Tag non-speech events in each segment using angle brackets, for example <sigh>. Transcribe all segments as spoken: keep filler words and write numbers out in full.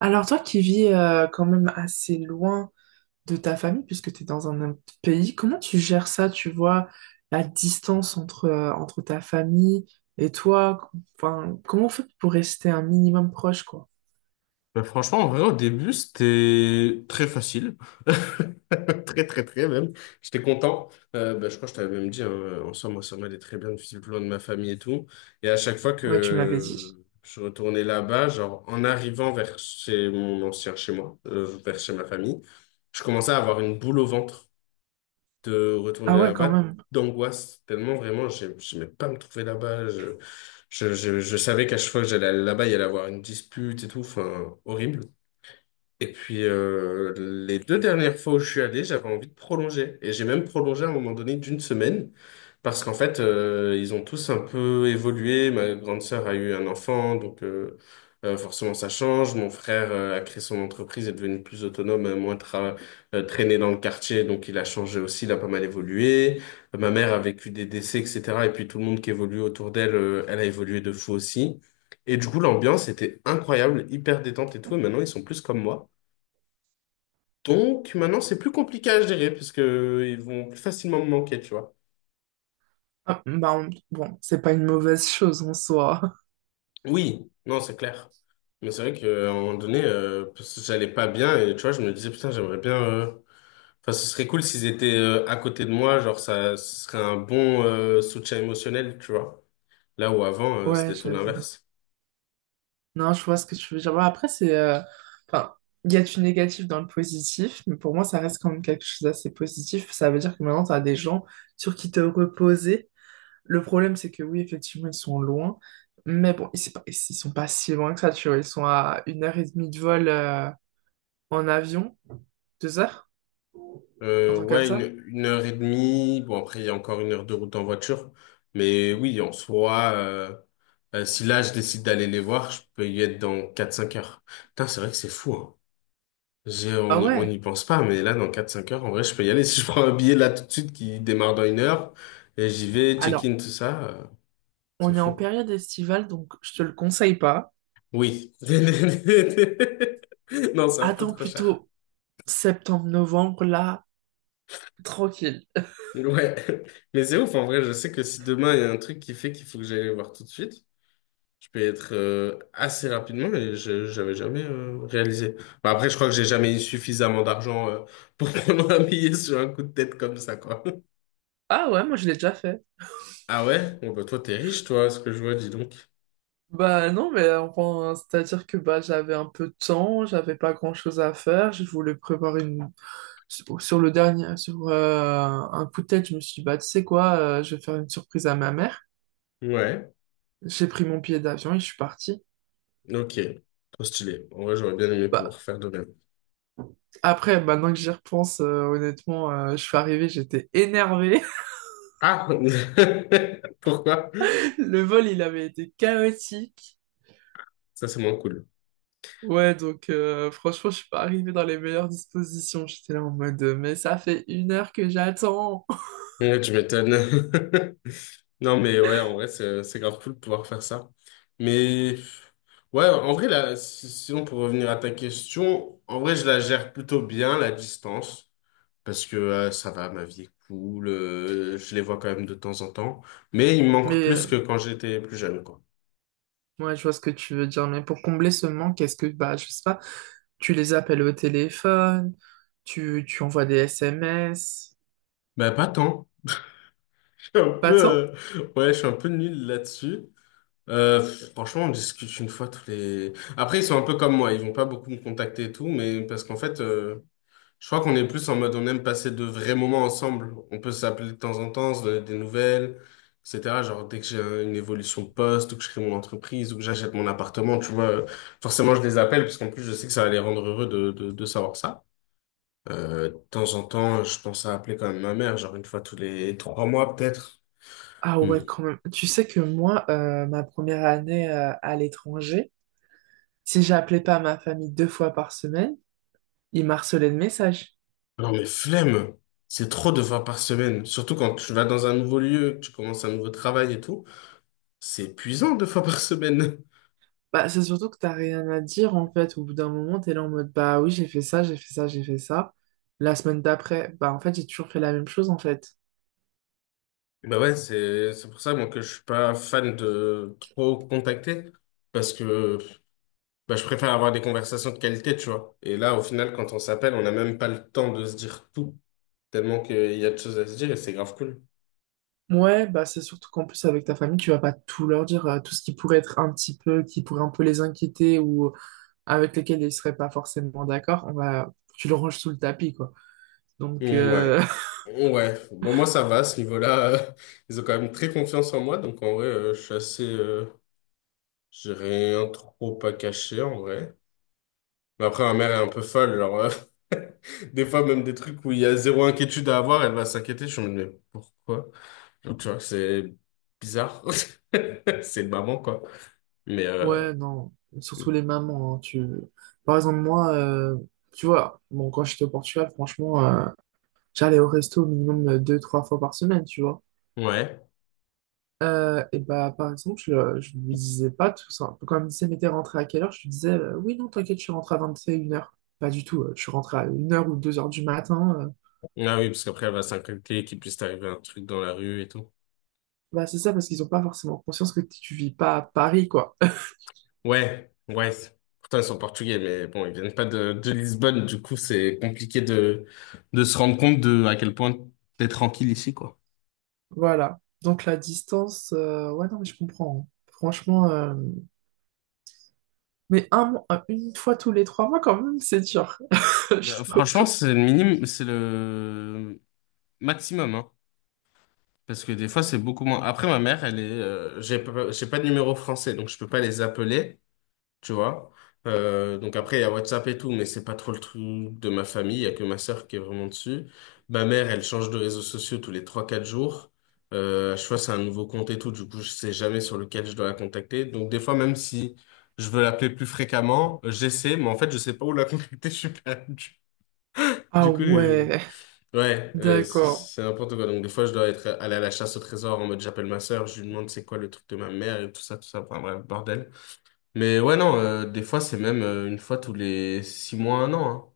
Alors toi qui vis euh, quand même assez loin de ta famille, puisque tu es dans un autre pays, comment tu gères ça, tu vois, la distance entre, euh, entre ta famille et toi? Enfin, comment on fait pour rester un minimum proche, quoi? Bah, franchement, en vrai, au début, c'était très facile. <laughs> Très, très, très même. J'étais content. Euh, bah, je crois que je t'avais même dit, hein, euh, en soi, moi ça m'allait très bien, depuis le plan de ma famille et tout. Et à chaque fois Ouais, tu me l'avais dit. que je retournais là-bas, genre, en arrivant vers chez mon ancien chez moi, euh, vers chez ma famille, je commençais à avoir une boule au ventre de retourner Ah ouais, quand là-bas, même. d'angoisse. Tellement, vraiment, j'ai- j'aimais pas me trouver là-bas. Je, je, je, je savais qu'à chaque fois que j'allais là-bas, il y allait avoir une dispute et tout. Enfin, horrible. Et puis, euh, les deux dernières fois où je suis allé, j'avais envie de prolonger. Et j'ai même prolongé à un moment donné d'une semaine. Parce qu'en fait, euh, ils ont tous un peu évolué. Ma grande sœur a eu un enfant, donc euh, euh, forcément ça change. Mon frère euh, a créé son entreprise, est devenu plus autonome, euh, moins tra- euh, traîné dans le quartier, donc il a changé aussi, il a pas mal évolué. Euh, ma mère a vécu des décès, et cetera. Et puis tout le monde qui évolue autour d'elle, euh, elle a évolué de fou aussi. Et du coup, l'ambiance était incroyable, hyper détente et tout. Et maintenant, ils sont plus comme moi. Donc maintenant, c'est plus compliqué à gérer parce que ils vont plus facilement me manquer, tu vois. Ah, bah, on- bon, c'est pas une mauvaise chose en soi. Oui, non, c'est clair. Mais c'est vrai qu'à un moment donné, euh, parce que j'allais pas bien et tu vois, je me disais, putain, j'aimerais bien... euh, Enfin, ce serait cool s'ils étaient euh, à côté de moi, genre ça ce serait un bon euh, soutien émotionnel, tu vois. Là où avant, <laughs> euh, Ouais, c'était tout j'avoue. l'inverse. Non, je vois ce que tu veux dire. Bon, après, c'est. Euh, Enfin, il y a du négatif dans le positif, mais pour moi, ça reste quand même quelque chose d'assez positif. Ça veut dire que maintenant, tu as des gens sur qui te reposer. Le problème, c'est que oui, effectivement, ils sont loin, mais bon, ils, c'est pas- ils sont pas si loin que ça, tu vois. Ils sont à une heure et demie de vol euh, en avion, deux heures, un Euh, truc comme Ouais, ça. une, une heure et demie. Bon, après, il y a encore une heure de route en voiture. Mais oui, en soi, euh, euh, si là, je décide d'aller les voir, je peux y être dans quatre cinq heures. Putain, c'est vrai que c'est fou, hein. J'ai, Ah on, y- On ouais. n'y pense pas, mais là, dans quatre cinq heures, en vrai, je peux y aller. <laughs> Si je prends un billet là tout de suite qui démarre dans une heure, et j'y vais, Alors, check-in, tout ça, euh, c'est on est en fou. période estivale, donc je te le conseille pas. Oui. <laughs> Non, c'est un peu Attends trop cher. plutôt septembre-novembre, là, tranquille. Ouais. <laughs> Mais c'est ouf, en vrai, je sais que si demain, il y a un truc qui fait qu'il faut que j'aille les voir tout de suite. Je peux être euh, assez rapidement, mais je j'avais jamais euh, réalisé. Bah, après, je crois que j'ai jamais eu suffisamment d'argent euh, pour <laughs> prendre un billet sur un coup de tête comme ça, quoi. Ah ouais, moi, je l'ai déjà fait. Ah ouais? Bon, bah, toi, t'es riche, toi, à ce que je vois, dis donc. Bah non, mais euh, enfin, c'est-à-dire que bah, j'avais un peu de temps, j'avais pas grand-chose à faire, je voulais prévoir une. Sur sur le dernier, sur euh, un coup de tête, je me suis dit, bah tu sais quoi, euh, je vais faire une surprise à ma mère. Ouais, J'ai pris mon billet d'avion et je suis parti. ok. Trop stylé. En vrai, j'aurais bien aimé Bah, pouvoir faire de même. après, maintenant que j'y repense, euh, honnêtement, euh, je suis arrivé, j'étais énervé. Ah! <laughs> Pourquoi? <laughs> Le vol, il avait été chaotique. Ça, c'est moins cool. Ouais, donc euh, franchement, je suis pas arrivé dans les meilleures dispositions. J'étais là en mode, mais ça fait une heure que j'attends. Ouais, tu m'étonnes. <laughs> Non, mais ouais, en vrai, c'est c'est grave cool de pouvoir faire ça. Mais ouais, en vrai, là, si- sinon, pour revenir à ta question, en vrai, je la gère plutôt bien, la distance, parce que euh, ça va, ma vie est cool, euh, je les vois quand même de temps en temps, mais il me manque Mais plus que quand j'étais plus jeune, quoi. ouais, je vois ce que tu veux dire, mais pour combler ce manque, est-ce que, bah, je sais pas, tu les appelles au téléphone, tu, tu envoies des S M S, Bah, pas tant. Je suis un pas peu, tant? euh, ouais, je suis un peu nul là-dessus. Euh, Franchement, on discute une fois tous les... Après, ils sont un peu comme moi, ils vont pas beaucoup me contacter et tout, mais parce qu'en fait... euh, Je crois qu'on est plus en mode on aime passer de vrais moments ensemble. On peut s'appeler de temps en temps, se donner des nouvelles, et cetera. Genre dès que j'ai un- une évolution de poste ou que je crée mon entreprise ou que j'achète mon appartement, tu vois, euh, forcément je les appelle parce qu'en plus je sais que ça va les rendre heureux de, de, de savoir ça. Euh, de temps en temps, je pense à appeler quand même ma mère, genre une fois tous les trois mois peut-être. Ah Hmm. ouais, quand même. Tu sais que moi, euh, ma première année, euh, à l'étranger, si j'appelais pas ma famille deux fois par semaine, ils m'harcelaient de messages. Non mais flemme, c'est trop de fois par semaine. Surtout quand tu vas dans un nouveau lieu, que tu commences un nouveau travail et tout, c'est épuisant deux fois par semaine. Bah, c'est surtout que t'as rien à dire, en fait. Au bout d'un moment, t'es là en mode, bah oui, j'ai fait ça, j'ai fait ça, j'ai fait ça. La semaine d'après, bah en fait, j'ai toujours fait la même chose, en fait. Bah ouais, c'est c'est pour ça moi que je suis pas fan de trop contacter parce que bah, je préfère avoir des conversations de qualité, tu vois. Et là, au final, quand on s'appelle, on n'a même pas le temps de se dire tout tellement qu'il y a de choses à se dire et c'est grave cool. Ouais, bah c'est surtout qu'en plus avec ta famille, tu vas pas tout leur dire, euh, tout ce qui pourrait être un petit peu, qui pourrait un peu les inquiéter ou euh, avec lesquels ils seraient pas forcément d'accord, on va, tu le ranges sous le tapis, quoi. Donc Mm, euh, <laughs> ouais, ouais. Bon, moi ça va à ce niveau-là. euh, <laughs> Ils ont quand même très confiance en moi, donc en vrai, euh, je suis assez, euh, j'ai rien trop à cacher en vrai. Mais après, ma mère est un peu folle, genre euh, <laughs> des fois même des trucs où il y a zéro inquiétude à avoir, elle va s'inquiéter. Je me dis mais pourquoi? Donc, tu vois, c'est bizarre. <laughs> C'est une maman, quoi. Mais, euh, ouais, non, surtout les mamans, hein, tu, par exemple moi, euh, tu vois, bon quand j'étais au Portugal, franchement, euh, j'allais au resto au minimum euh, deux, trois fois par semaine, tu vois. ouais. Euh, et bah, par exemple, je, le- je lui disais pas tout ça. Quand elle me disait, mais t'es rentré à quelle heure? Je lui disais, euh, oui, non, t'inquiète, je suis rentré à vingt et une heures. Pas du tout, euh, je suis rentré à une heure ou deux heures du matin. euh. Ah oui, parce qu'après, elle va s'inquiéter qu'il puisse t'arriver un truc dans la rue et tout. Bah, c'est ça, parce qu'ils ont pas forcément conscience que t- tu vis pas à Paris, quoi. <laughs> Ouais, ouais. Pourtant, ils sont portugais, mais bon, ils viennent pas de, de Lisbonne. Du coup, c'est compliqué de, de se rendre compte de à quel point t'es tranquille ici, quoi. Voilà. Donc, la distance, euh, ouais, non, mais je comprends, hein. Franchement, euh, mais un, mois- euh, une fois tous les trois mois, quand même, c'est dur. <laughs> Bah, Je franchement, trouve. c'est le minimum, c'est le maximum, hein. Parce que des fois, c'est beaucoup moins. Après, ma mère, elle est, euh, j'ai pas, j'ai pas de numéro français, donc je peux pas les appeler. Tu vois. Euh, donc après, il y a WhatsApp et tout, mais c'est pas trop le truc de ma famille. Il y a que ma sœur qui est vraiment dessus. Ma mère, elle change de réseaux sociaux tous les trois quatre jours. Euh, à chaque fois, c'est un nouveau compte et tout. Du coup, je sais jamais sur lequel je dois la contacter. Donc des fois, même si je veux l'appeler plus fréquemment, euh, j'essaie, mais en fait, je sais pas où la contacter. <laughs> Je suis perdu. Ah Du coup, euh, ouais, ouais, euh, c'est d'accord. c'est n'importe quoi. Donc des fois, je dois être allé à la chasse au trésor en mode j'appelle ma sœur, je lui demande c'est quoi le truc de ma mère et tout ça, tout ça. Enfin bref, bordel. Mais ouais, non, euh, des fois, c'est même euh, une fois tous les six mois, un an.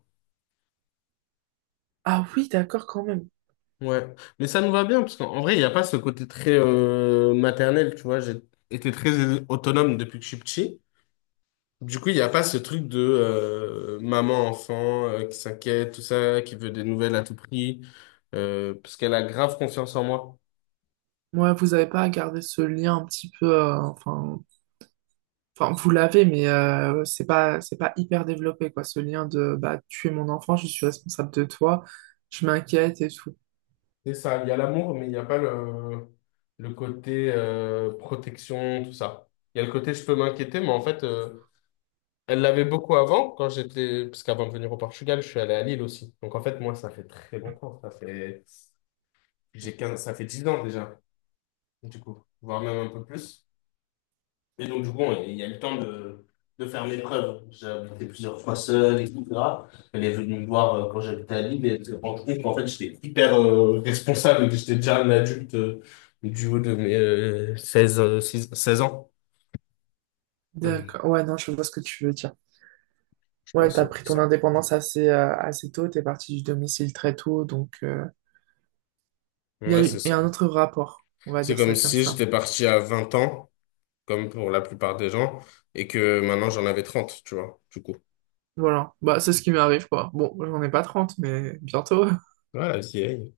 Ah oui, d'accord, quand même. Hein. Ouais. Mais ça nous va bien, parce qu'en en vrai, il n'y a pas ce côté très euh, maternel, tu vois. J'ai été très autonome depuis que je suis petit. Du coup, il n'y a pas ce truc de euh, maman-enfant euh, qui s'inquiète, tout ça, qui veut des nouvelles à tout prix, euh, parce qu'elle a grave confiance en moi. Ouais, vous avez pas à garder ce lien un petit peu, euh, enfin. Enfin, vous l'avez, mais euh, ouais, c'est pas, c'est pas hyper développé, quoi, ce lien de bah, tu es mon enfant, je suis responsable de toi, je m'inquiète et tout. C'est ça, il y a l'amour, mais il n'y a pas le, le côté euh, protection, tout ça. Il y a le côté je peux m'inquiéter, mais en fait... euh, Elle l'avait beaucoup avant, quand j'étais, parce qu'avant de venir au Portugal, je suis allé à Lille aussi. Donc en fait, moi, ça fait très longtemps. Ça fait, j'ai quinze, ça fait dix ans déjà, du coup, voire même un peu plus. Et donc, du coup, on- il y a eu le temps de, de faire mes preuves. J'ai habité plusieurs fois seul, et cetera. Elle est venue me voir euh, quand j'habitais à Lille et elle s'est rendue compte qu'en fait, j'étais hyper euh, responsable que j'étais déjà un adulte euh, du haut de mes euh, seize euh, six seize ans. Euh, D'accord. Ouais, non, je vois ce que tu veux dire. Je Ouais, pense que t'as c'est pris pour ton ça. indépendance assez, euh, assez tôt, t'es parti du domicile très tôt, donc euh, il y a Ouais, c'est eu, il y ça. a un autre rapport, on va C'est dire comme ça comme si ça. j'étais parti à vingt ans, comme pour la plupart des gens, et que maintenant j'en avais trente, tu vois, du coup. Voilà, bah c'est ce qui m'arrive, quoi. Bon, j'en ai pas trente, mais bientôt. Voilà, vieille.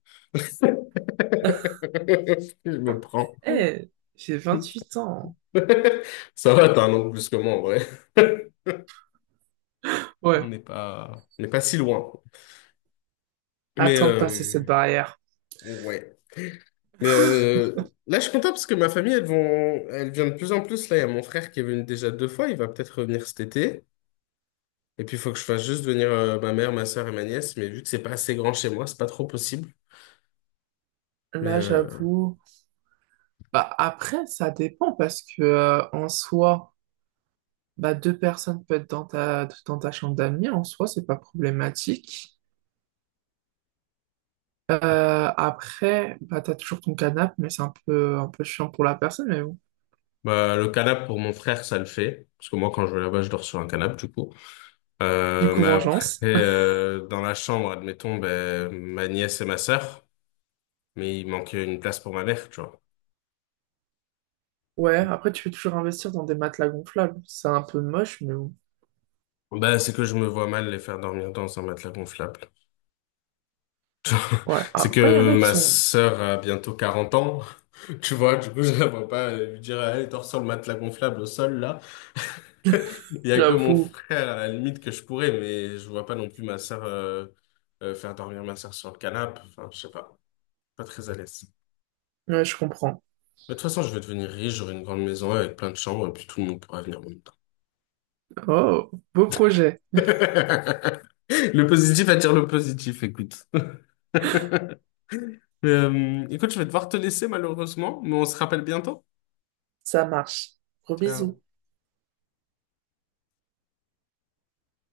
<laughs> <laughs> Je me prends. Eh, j'ai vingt-huit ans. <laughs> Ça va, t'as un an de plus que moi, en vrai. On Ouais, n'est pas, on n'est pas si loin. Mais, attends de passer cette euh, barrière. ouais. Mais euh, là, je suis content parce que ma famille, elles vont, elle vient de plus en plus. Là, il y a mon frère qui est venu déjà deux fois. Il va peut-être revenir cet été. Et puis, il faut que je fasse juste venir euh, ma mère, ma soeur et ma nièce. Mais vu que c'est pas assez grand chez moi, c'est pas trop possible. Mais, Là, euh, j'avoue. Bah, après, ça dépend parce que euh, en soi, bah, deux personnes peuvent être dans ta, dans ta chambre d'amis. En soi, c'est pas problématique. Euh, après, bah, t'as toujours ton canapé, mais c'est un peu, un peu chiant pour la personne. Mais bon. Bah, le canap pour mon frère, ça le fait. Parce que moi, quand je vais là-bas, je dors sur un canap du coup. Du Euh, coup, Mais après, vengeance. <laughs> euh, dans la chambre, admettons, ben, ma nièce et ma sœur, mais il manquait une place pour ma mère, tu vois. Ouais, après, tu peux toujours investir dans des matelas gonflables. C'est un peu moche, mais bon. Bah, c'est que je me vois mal les faire dormir dans un matelas gonflable. Ouais, C'est après, il y en que a qui ma sont, sœur a bientôt quarante ans. <laughs> Tu vois, du coup, je la vois pas euh, lui dire, allez, dors sur le matelas gonflable au sol, là. <laughs> Il y a que mon j'avoue. frère, à la limite, que je pourrais, mais je vois pas non plus ma sœur, euh, euh, faire dormir ma sœur sur le canapé. Enfin, je sais pas. Pas très à l'aise. Ouais, je comprends. Mais de toute façon, je vais devenir riche, j'aurai une grande maison avec plein de chambres et puis tout le monde pourra venir en même temps. Oh, beau projet. <laughs> Le positif attire le positif, écoute. <laughs> Euh, écoute, je vais devoir te laisser malheureusement, mais on se rappelle bientôt. Ça marche. Gros Ciao. bisous.